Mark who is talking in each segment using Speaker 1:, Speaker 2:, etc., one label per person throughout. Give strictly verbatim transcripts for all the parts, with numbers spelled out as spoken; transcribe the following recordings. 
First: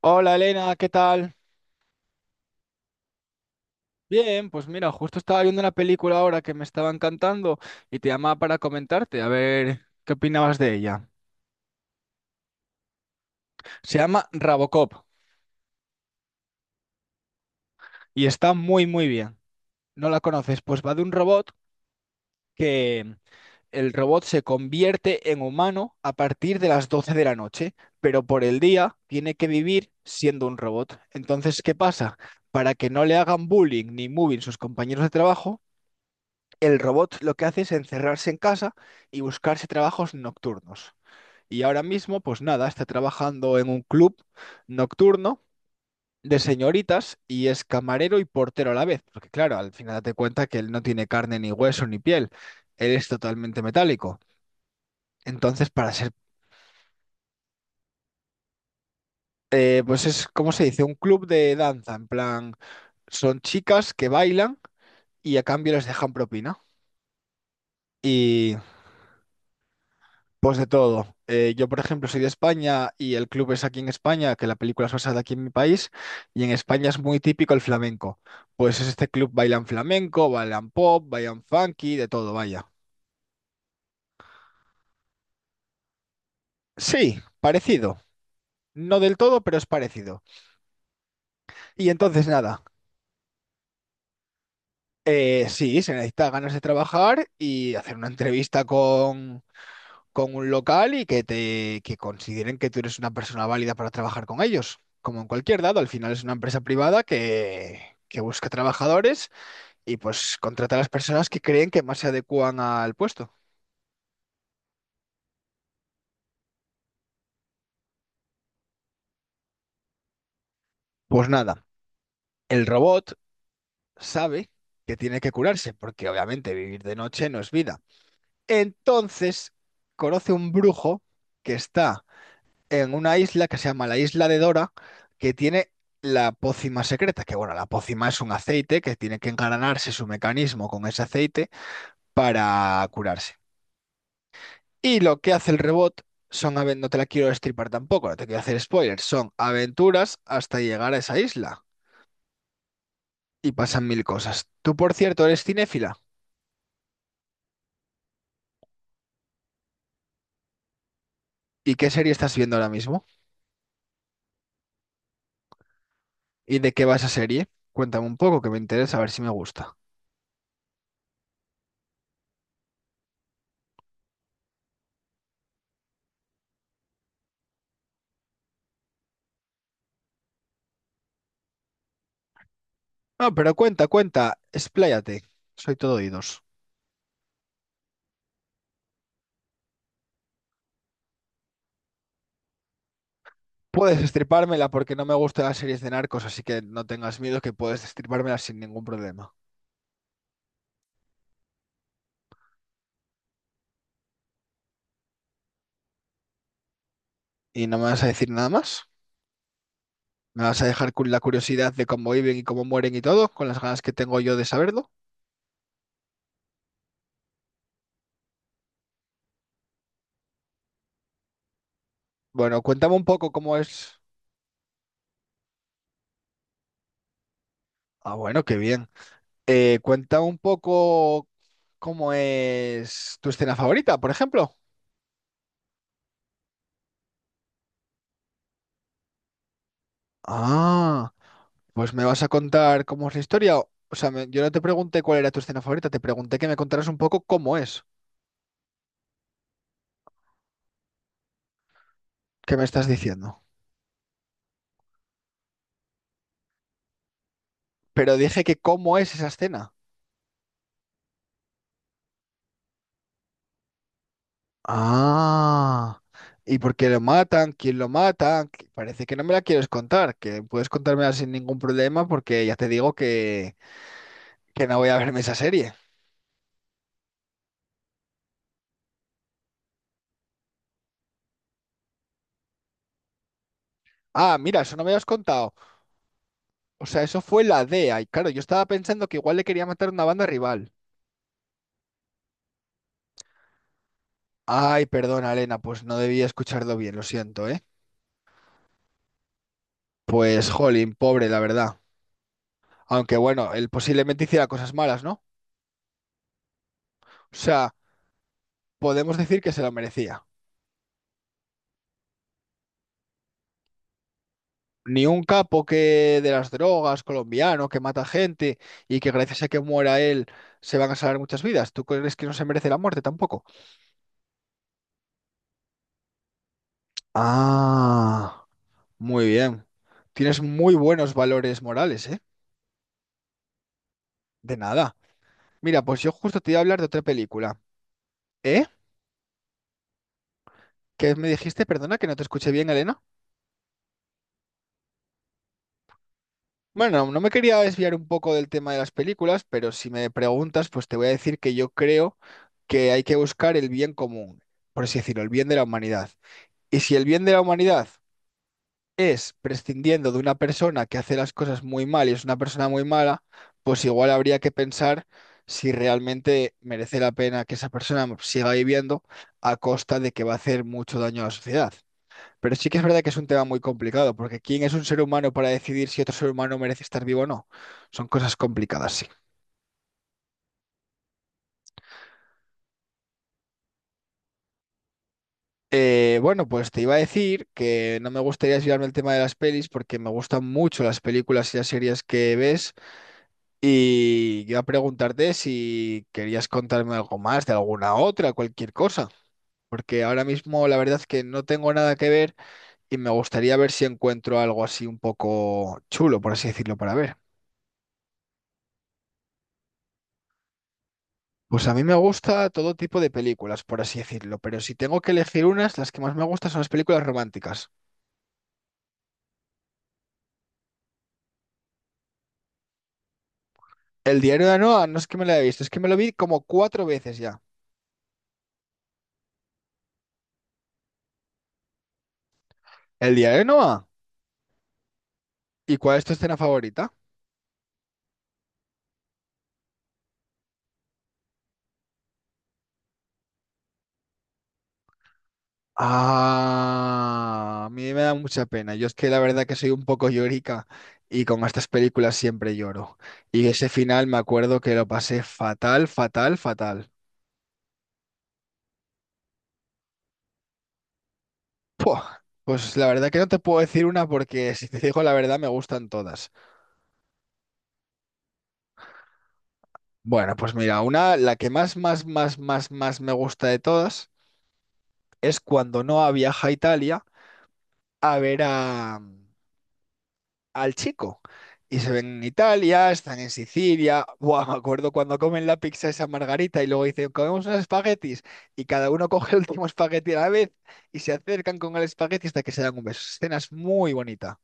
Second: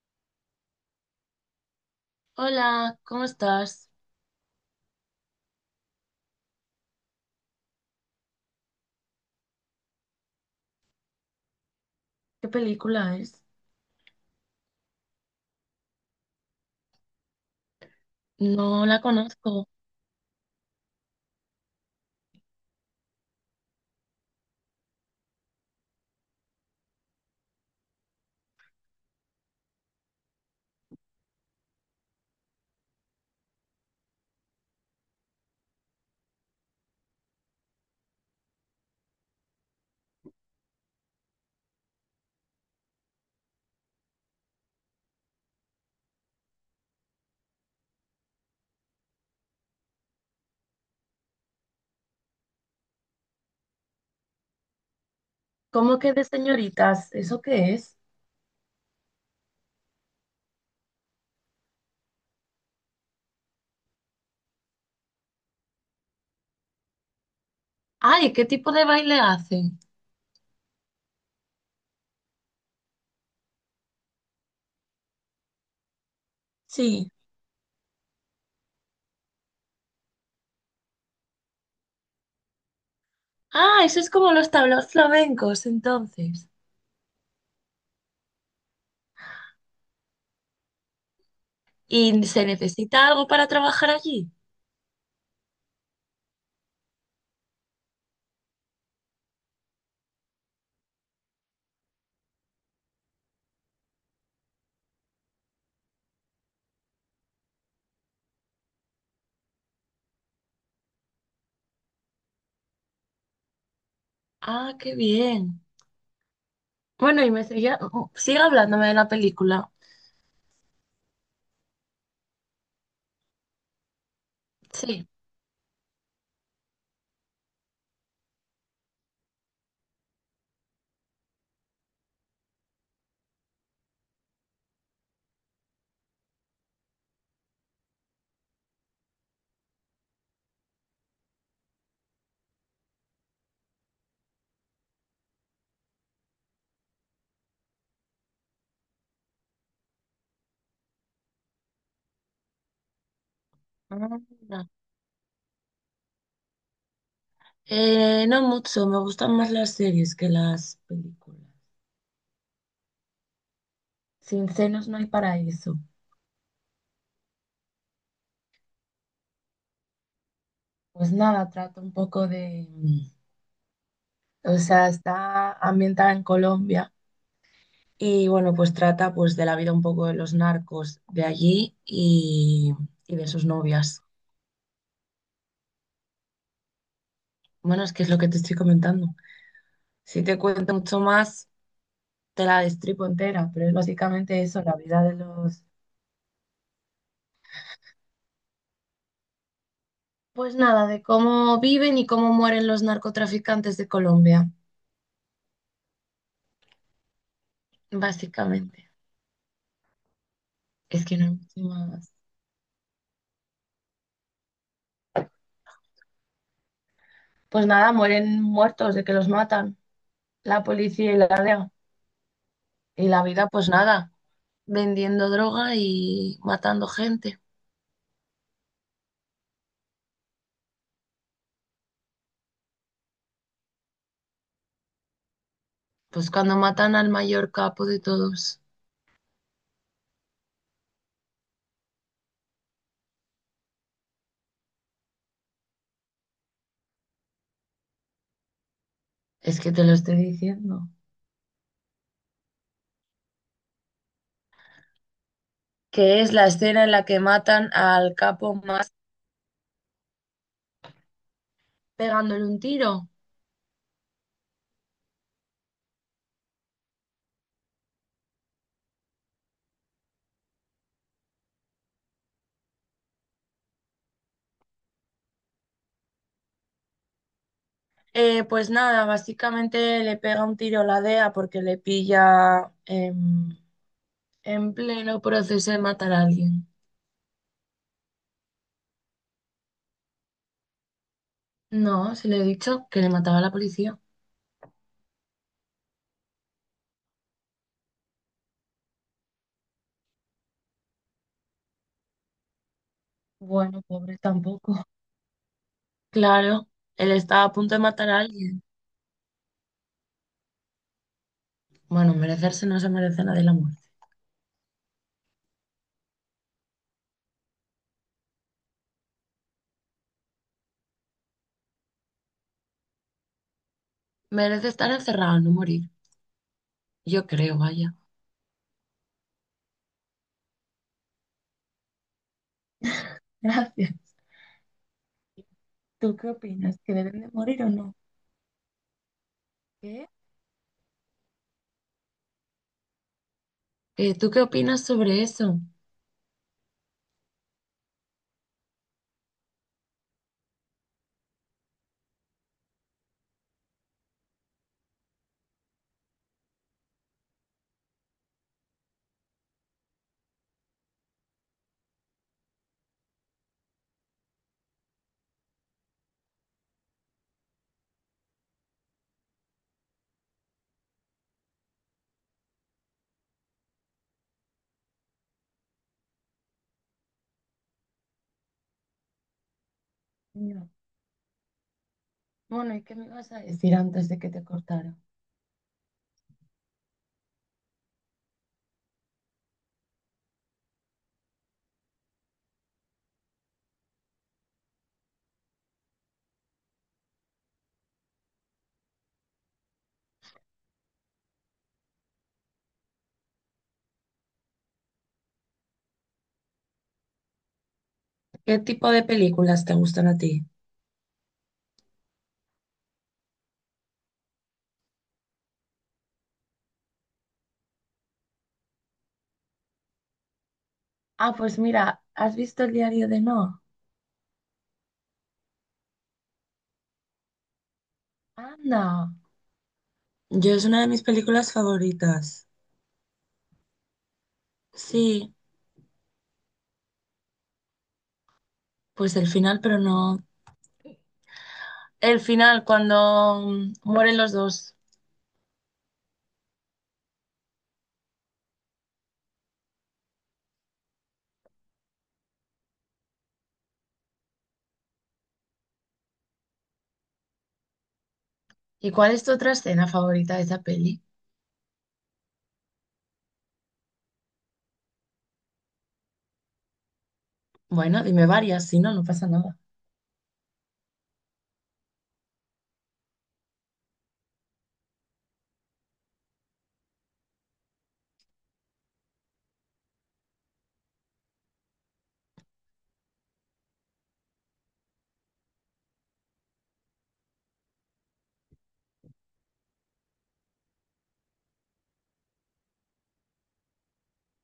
Speaker 1: Hola Elena, ¿qué tal?
Speaker 2: Hola, ¿cómo estás?
Speaker 1: Bien, pues mira, justo estaba viendo una película ahora que me estaba encantando y te llamaba para comentarte, a ver qué opinabas de ella.
Speaker 2: ¿Qué película es?
Speaker 1: Se llama Robocop y está
Speaker 2: No
Speaker 1: muy
Speaker 2: la
Speaker 1: muy bien.
Speaker 2: conozco.
Speaker 1: ¿No la conoces? Pues va de un robot que el robot se convierte en humano a partir de las doce de la noche, pero por el día tiene que vivir siendo un robot. Entonces, ¿qué pasa? Para que no le hagan bullying ni moving sus compañeros de trabajo, el robot lo que hace es encerrarse en casa y buscarse trabajos nocturnos. Y ahora mismo, pues nada, está trabajando en un club nocturno de señoritas y es camarero y portero a la vez, porque claro, al final date cuenta que él no tiene carne ni hueso ni piel, él es totalmente metálico. Entonces, para
Speaker 2: ¿Cómo
Speaker 1: ser,
Speaker 2: que de señoritas? ¿Eso qué es?
Speaker 1: eh, pues es, ¿cómo se dice? Un club de danza, en plan, son chicas que bailan y a cambio les dejan propina.
Speaker 2: Ay, ¿qué
Speaker 1: Y
Speaker 2: tipo de baile hacen?
Speaker 1: pues de todo. Eh, yo, por ejemplo, soy de España y el club es aquí en España, que la película es basada aquí en mi país, y en España es
Speaker 2: Sí.
Speaker 1: muy típico el flamenco. Pues es este club bailan flamenco, bailan pop, bailan funky, de todo, vaya.
Speaker 2: Ah, eso es como los tablaos flamencos, entonces.
Speaker 1: Sí, parecido. No del todo, pero es parecido. Y
Speaker 2: ¿Y
Speaker 1: entonces,
Speaker 2: se
Speaker 1: nada,
Speaker 2: necesita algo para trabajar allí?
Speaker 1: eh, sí, se necesita ganas de trabajar y hacer una entrevista con un local y que te que consideren que tú eres una persona válida para trabajar con ellos. Como en cualquier dado, al final es una empresa privada que, que busca trabajadores y pues contrata a las personas que creen que más se adecúan al puesto.
Speaker 2: Ah, qué bien. Bueno, y me seguía, sigue hablándome de la película.
Speaker 1: Pues nada, el robot sabe que
Speaker 2: Sí.
Speaker 1: tiene que curarse, porque obviamente vivir de noche no es vida. Entonces, conoce un brujo que está en una isla que se llama la Isla de Dora, que tiene la pócima secreta, que bueno, la pócima es un aceite que tiene que engranarse su mecanismo con ese aceite para curarse. Y lo que hace el rebot son, aven- no te la quiero destripar tampoco, no te quiero hacer spoilers, son aventuras hasta llegar a esa isla y pasan mil cosas.
Speaker 2: Anda.
Speaker 1: Tú, por cierto, eres cinéfila.
Speaker 2: Eh, no mucho, me gustan más las series que las películas.
Speaker 1: ¿Y qué serie estás viendo ahora mismo?
Speaker 2: Sin senos no hay paraíso.
Speaker 1: ¿Y de qué va esa serie? Cuéntame un poco, que me interesa a ver si me gusta.
Speaker 2: Pues nada, trata un poco de, mm, o sea, está ambientada en Colombia y bueno, pues trata pues de la vida un poco de los narcos de allí y, y de
Speaker 1: No,
Speaker 2: sus
Speaker 1: pero cuenta,
Speaker 2: novias.
Speaker 1: cuenta, expláyate. Soy todo oídos.
Speaker 2: Bueno, es que es lo que te estoy comentando. Si te cuento mucho más, te la destripo entera, pero es
Speaker 1: Puedes
Speaker 2: básicamente eso,
Speaker 1: destripármela
Speaker 2: la
Speaker 1: porque
Speaker 2: vida
Speaker 1: no me
Speaker 2: de
Speaker 1: gustan las
Speaker 2: los...
Speaker 1: series de narcos, así que no tengas miedo que puedes destripármela sin ningún problema.
Speaker 2: Pues nada, de cómo viven y cómo mueren los narcotraficantes de Colombia,
Speaker 1: ¿Y no me vas a decir nada más?
Speaker 2: básicamente.
Speaker 1: ¿Me vas a dejar
Speaker 2: Es
Speaker 1: con
Speaker 2: que
Speaker 1: la
Speaker 2: no hay mucho
Speaker 1: curiosidad de cómo
Speaker 2: más.
Speaker 1: viven y cómo mueren y todo, con las ganas que tengo yo de saberlo?
Speaker 2: Pues nada, mueren muertos de que los matan la policía y la D E A.
Speaker 1: Bueno, cuéntame un
Speaker 2: Y la
Speaker 1: poco
Speaker 2: vida,
Speaker 1: cómo
Speaker 2: pues
Speaker 1: es.
Speaker 2: nada, vendiendo droga y matando gente.
Speaker 1: Ah, bueno, qué bien. Eh, cuéntame un poco cómo es tu escena favorita, por ejemplo.
Speaker 2: Pues cuando matan al mayor capo de todos,
Speaker 1: Ah, pues me vas a contar cómo es la historia. O sea, me- yo no te pregunté cuál era tu escena favorita, te pregunté que me contaras un poco cómo es.
Speaker 2: es que te lo estoy diciendo.
Speaker 1: ¿Qué me estás diciendo?
Speaker 2: Que es la escena en la que matan al
Speaker 1: Pero dije
Speaker 2: capo
Speaker 1: que
Speaker 2: más
Speaker 1: cómo es esa escena.
Speaker 2: pegándole un tiro.
Speaker 1: Ah, ¿y por qué lo matan? ¿Quién lo mata? Que parece que no me la quieres contar, que puedes contármela sin ningún problema porque ya te digo que, que no voy a verme esa serie.
Speaker 2: Eh, pues nada, básicamente le pega un tiro la D E A porque le pilla em,
Speaker 1: Ah, mira,
Speaker 2: en
Speaker 1: eso no me lo has
Speaker 2: pleno
Speaker 1: contado.
Speaker 2: proceso de matar a alguien.
Speaker 1: O sea, eso fue la D E A y claro, yo estaba pensando que igual le quería matar una banda rival.
Speaker 2: No, se le he dicho que le mataba a la policía.
Speaker 1: Ay, perdona, Elena, pues no debía escucharlo bien, lo siento, ¿eh? Pues, jolín, pobre, la verdad. Aunque bueno, él
Speaker 2: Bueno, pobre
Speaker 1: posiblemente hiciera cosas
Speaker 2: tampoco.
Speaker 1: malas, ¿no?
Speaker 2: Claro, él
Speaker 1: O
Speaker 2: estaba a
Speaker 1: sea,
Speaker 2: punto de matar a alguien.
Speaker 1: podemos decir que se lo merecía.
Speaker 2: Bueno, merecerse no se merece nada de la muerte.
Speaker 1: Ni un capo que de las drogas, colombiano, que mata gente y que gracias a que muera él se van a salvar muchas vidas. ¿Tú crees que no se merece la muerte tampoco?
Speaker 2: Merece estar encerrado, no morir. Yo creo, vaya.
Speaker 1: Ah, muy bien. Tienes muy buenos valores morales, ¿eh?
Speaker 2: Gracias.
Speaker 1: De nada. Mira, pues yo
Speaker 2: ¿Tú qué
Speaker 1: justo te iba a
Speaker 2: opinas?
Speaker 1: hablar de
Speaker 2: ¿Que
Speaker 1: otra
Speaker 2: deben de
Speaker 1: película.
Speaker 2: morir o no?
Speaker 1: ¿Eh?
Speaker 2: ¿Qué?
Speaker 1: ¿Qué me dijiste? Perdona que no te escuché bien, Elena.
Speaker 2: Eh, ¿tú qué opinas sobre eso?
Speaker 1: Bueno, no me quería desviar un poco del tema de las películas, pero si me preguntas, pues te voy a decir que yo creo que hay que buscar el bien común, por así decirlo, el bien de la humanidad. Y si el bien de la humanidad es prescindiendo de una persona que hace las cosas muy mal y es una persona muy mala, pues igual habría que pensar si realmente merece la pena que esa persona siga viviendo a costa de que va a hacer mucho daño a la sociedad. Pero sí que es verdad que es un tema muy complicado, porque ¿quién es un ser humano para decidir si otro ser humano merece estar vivo o no? Son cosas complicadas, sí.
Speaker 2: No. Bueno, ¿y qué me ibas a decir antes de que te cortara?
Speaker 1: Eh, bueno, pues te iba a decir que no me gustaría desviarme el tema de las pelis porque me gustan mucho las películas y las series que ves. Y iba a preguntarte si querías contarme algo más de alguna otra, cualquier cosa, porque ahora mismo la verdad es que no tengo nada que ver y me gustaría ver si encuentro algo así un poco chulo, por así decirlo, para ver.
Speaker 2: ¿Qué tipo de películas te gustan a ti?
Speaker 1: Pues a mí me gusta todo tipo de películas, por así decirlo, pero si tengo que elegir unas, las que más me gustan son las películas románticas.
Speaker 2: Ah, pues mira, ¿has visto el diario de Noah?
Speaker 1: El diario de Noah no es que me la haya visto, es que me lo vi como cuatro veces ya.
Speaker 2: Anda. Yo es una de mis películas favoritas.
Speaker 1: ¿El diario de Noah?
Speaker 2: Sí,
Speaker 1: ¿Y cuál es tu escena favorita?
Speaker 2: pues el final, pero no. El final, cuando mm, mueren los dos.
Speaker 1: Ah, a mí me da mucha pena. Yo es que la verdad que soy un poco llorica y con estas películas siempre lloro. Y ese final me acuerdo que lo pasé fatal, fatal, fatal.
Speaker 2: ¿Y cuál es tu otra escena favorita de esa peli?
Speaker 1: Puah, pues la verdad que no te puedo decir una porque si te digo la verdad me gustan todas.
Speaker 2: Bueno, dime varias, si no, no pasa nada.
Speaker 1: Bueno, pues mira, una, la que más, más, más, más, más me gusta de todas es cuando Noah viaja a Italia a ver a, al chico. Y se ven en Italia, están en Sicilia. Buah, me acuerdo cuando comen la pizza esa margarita y luego dicen, comemos unos espaguetis. Y cada uno coge el último espagueti a la vez y se acercan con el espagueti hasta que se dan un beso. Escena es muy bonita,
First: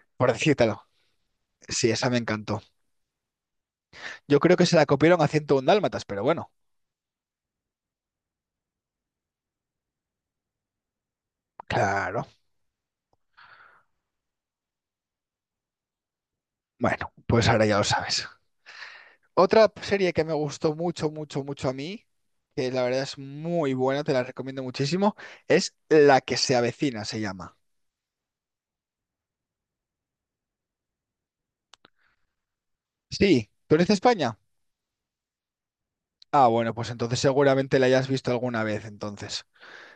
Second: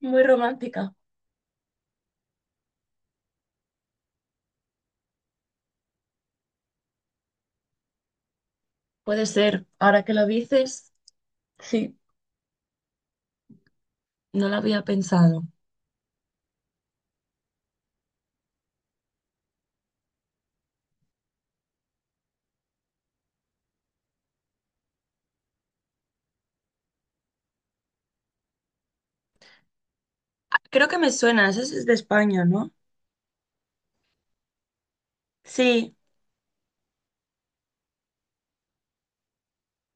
Speaker 2: Muy
Speaker 1: por decírtelo.
Speaker 2: romántica.
Speaker 1: Sí, esa me encantó. Yo creo que se la copiaron a ciento uno Dálmatas, pero bueno,
Speaker 2: Puede ser, ahora que lo dices, sí,
Speaker 1: claro.
Speaker 2: no lo había pensado.
Speaker 1: Bueno, pues ahora ya lo sabes. Otra serie que me gustó mucho, mucho, mucho a mí, que la verdad es muy buena, te la recomiendo muchísimo, es La que se avecina, se llama.
Speaker 2: Creo que me suena, esa es de España, ¿no?
Speaker 1: Sí, ¿tú eres de España?
Speaker 2: Sí,
Speaker 1: Ah, bueno, pues entonces seguramente la hayas visto alguna vez, entonces.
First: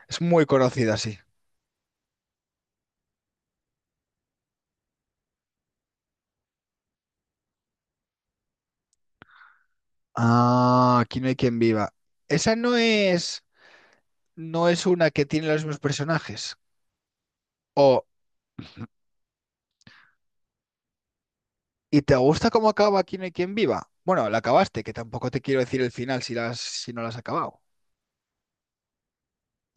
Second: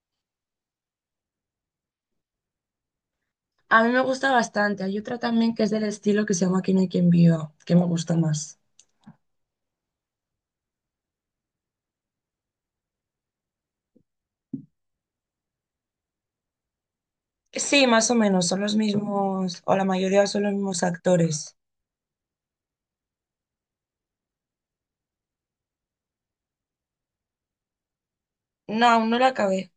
Speaker 1: Es muy conocida, sí.
Speaker 2: a mí me gusta bastante. Hay otra también que es del estilo que se llama Aquí no hay quien viva, que me gusta más.
Speaker 1: Ah, aquí no hay quien viva. Esa no es, no es una que tiene los mismos personajes.
Speaker 2: Sí,
Speaker 1: O,
Speaker 2: más o menos, son los mismos, o la mayoría son los mismos actores.
Speaker 1: ¿y te gusta cómo acaba Aquí no hay quien viva? Bueno, la acabaste, que tampoco te quiero decir el final si la has- si no la has acabado.
Speaker 2: No, aún no la acabé.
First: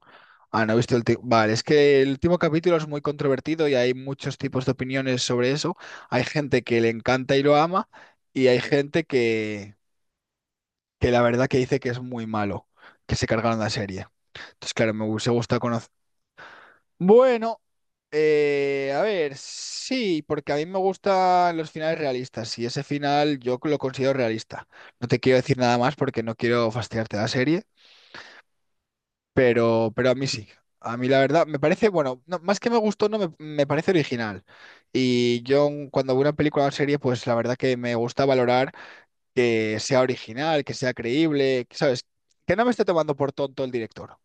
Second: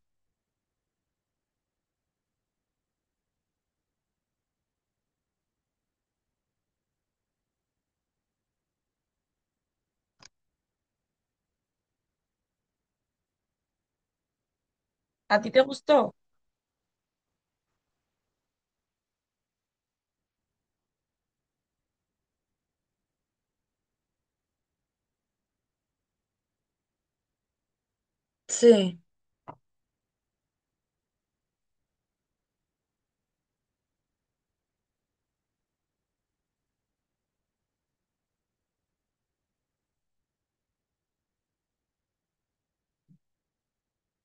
Speaker 1: Ah, no he visto el último. Vale, es que el último capítulo es muy controvertido y hay muchos tipos de opiniones sobre eso. Hay gente que le encanta y lo ama, y hay gente que, que la verdad que dice que es muy malo, que se cargaron la serie. Entonces, claro, me hubiese
Speaker 2: ¿A ti
Speaker 1: gustado
Speaker 2: te
Speaker 1: conocer.
Speaker 2: gustó?
Speaker 1: Bueno, eh, a ver, sí, porque a mí me gustan los finales realistas y ese final yo lo considero realista. No te quiero decir nada más porque no quiero fastidiarte la serie,
Speaker 2: Sí,
Speaker 1: pero, pero a mí sí. A mí la verdad me parece, bueno, no, más que me gustó, no me, me parece original. Y yo cuando veo una película o serie, pues la verdad que me gusta valorar que sea original, que sea creíble, que, ¿sabes? Que no me esté tomando por tonto el director.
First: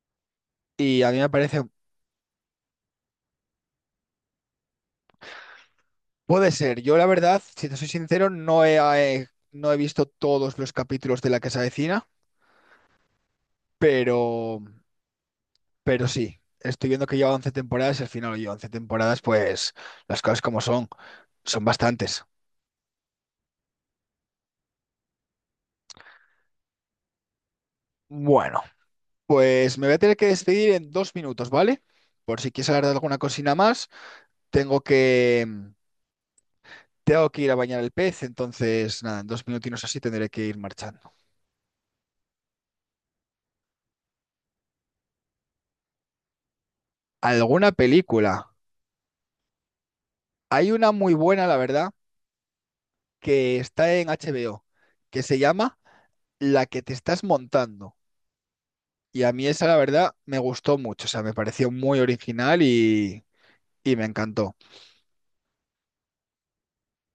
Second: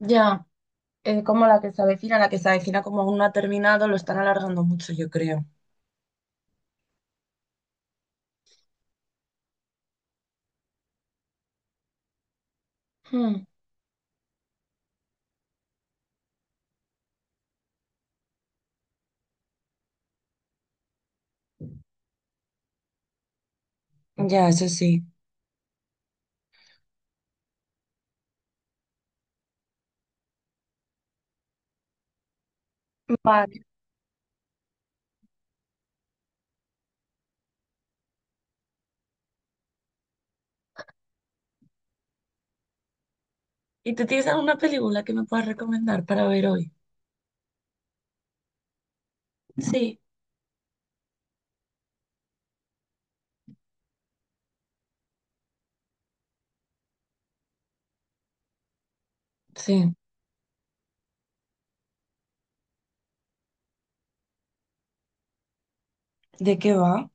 Speaker 2: ya.
Speaker 1: Y a mí
Speaker 2: Eh,
Speaker 1: me
Speaker 2: como la
Speaker 1: parece,
Speaker 2: que se avecina, la que se avecina como aún no ha terminado, lo están alargando mucho, yo creo.
Speaker 1: puede ser. Yo la verdad, si te soy sincero, no he, eh, no he visto todos los capítulos de La Casa Vecina,
Speaker 2: Hmm.
Speaker 1: pero, pero sí. Estoy viendo que lleva once temporadas y al final lleva once temporadas, pues las cosas como son, son bastantes.
Speaker 2: Ya, eso sí.
Speaker 1: Bueno, pues me voy a tener que despedir en dos minutos, ¿vale? Por si quieres hablar de alguna cosina
Speaker 2: Vale.
Speaker 1: más, tengo que, tengo que ir a bañar el pez, entonces nada, en dos minutinos así tendré que ir marchando.
Speaker 2: ¿Y tú tienes alguna película que me puedas recomendar para ver hoy?
Speaker 1: ¿Alguna película?
Speaker 2: Sí.
Speaker 1: Hay una muy buena, la verdad, que está en H B O, que se llama La que te estás montando. Y a mí esa, la
Speaker 2: Sí.
Speaker 1: verdad, me gustó mucho, o sea, me pareció muy original y, y me encantó.
Speaker 2: ¿De qué va?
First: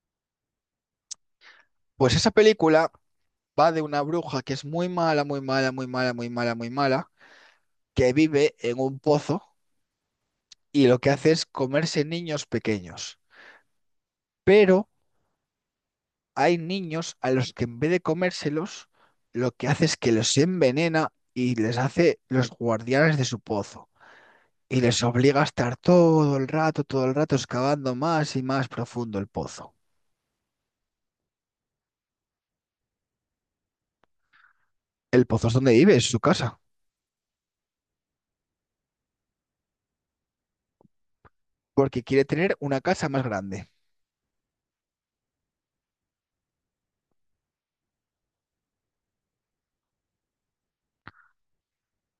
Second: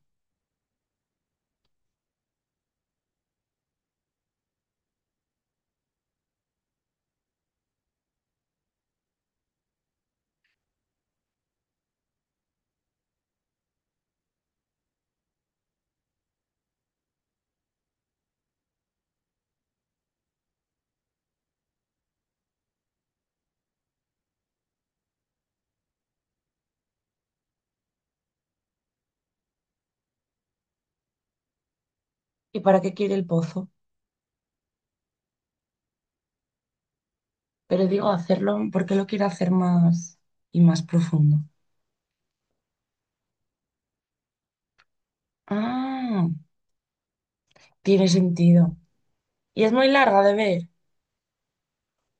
Speaker 1: Pues esa película va de una bruja que es muy mala, muy mala, muy mala, muy mala, muy mala, que vive en un pozo y lo que hace es comerse niños pequeños. Pero hay niños a los que en vez de comérselos, lo que hace es que los envenena y les hace los guardianes de su pozo. Y les obliga a estar todo el rato, todo el rato excavando más y más profundo el pozo.
Speaker 2: ¿Y para qué quiere el pozo?
Speaker 1: El pozo es donde vive, es su casa,
Speaker 2: Pero digo, hacerlo porque lo quiero hacer más y más profundo.
Speaker 1: porque quiere tener una casa más grande.
Speaker 2: Ah, tiene sentido. Y es muy larga de ver.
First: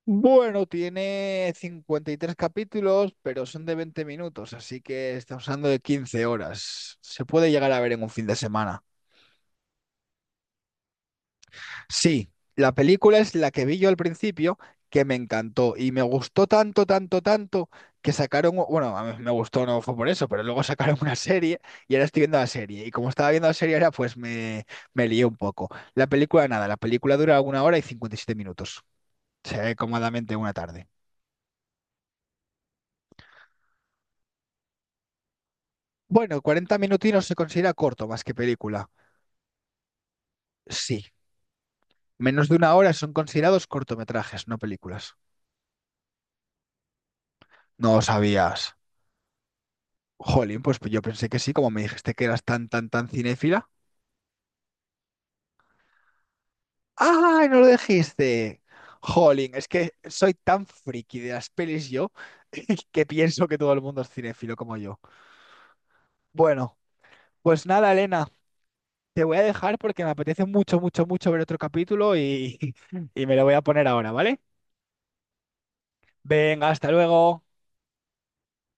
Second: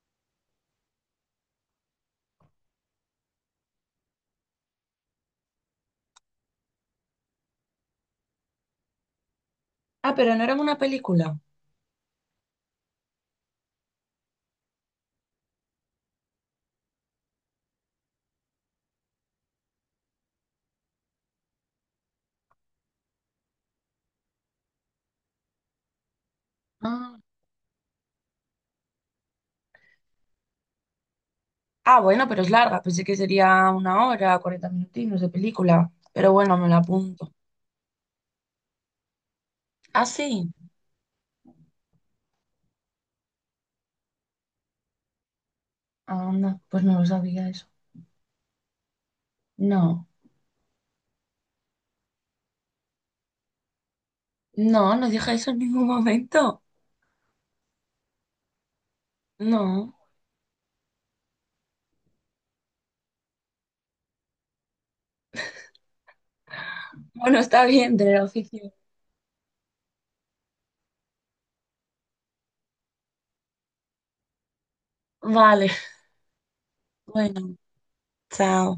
Speaker 1: Bueno, tiene cincuenta y tres capítulos, pero son de veinte minutos, así que estamos hablando de quince horas. Se puede llegar a ver en un fin de semana.
Speaker 2: Ah, pero no era una película.
Speaker 1: Sí, la película es la que vi yo al principio, que me encantó y me gustó tanto, tanto, tanto que sacaron, u- bueno, a mí me gustó, no fue por eso, pero luego sacaron una serie y ahora estoy viendo la serie. Y como estaba viendo la serie ahora, pues me, me lié un poco. La película, nada, la película
Speaker 2: Ah.
Speaker 1: dura una hora y cincuenta y siete minutos. Se ve cómodamente una tarde.
Speaker 2: Ah, bueno, pero es larga. Pensé que sería una hora, cuarenta minutinos de película. Pero
Speaker 1: Bueno,
Speaker 2: bueno, me
Speaker 1: cuarenta
Speaker 2: la
Speaker 1: minutinos
Speaker 2: apunto.
Speaker 1: se considera corto más que película.
Speaker 2: Ah, sí.
Speaker 1: Sí, menos de una hora son considerados cortometrajes, no películas.
Speaker 2: Anda, pues no lo sabía eso.
Speaker 1: No lo sabías.
Speaker 2: No.
Speaker 1: Jolín, pues yo pensé que sí, como me dijiste que eras tan, tan, tan cinéfila.
Speaker 2: No, no dije eso en ningún momento.
Speaker 1: ¡Ay, no lo dijiste! Jolín, es que
Speaker 2: No.
Speaker 1: soy tan friki de las pelis yo que pienso que todo el mundo es cinéfilo como yo. Bueno,
Speaker 2: Bueno, está
Speaker 1: pues nada,
Speaker 2: bien. De la
Speaker 1: Elena,
Speaker 2: oficina.
Speaker 1: te voy a dejar porque me apetece mucho, mucho, mucho ver otro capítulo y, y me lo voy a poner ahora, ¿vale?
Speaker 2: Vale.
Speaker 1: Venga, hasta luego.
Speaker 2: Bueno, chao.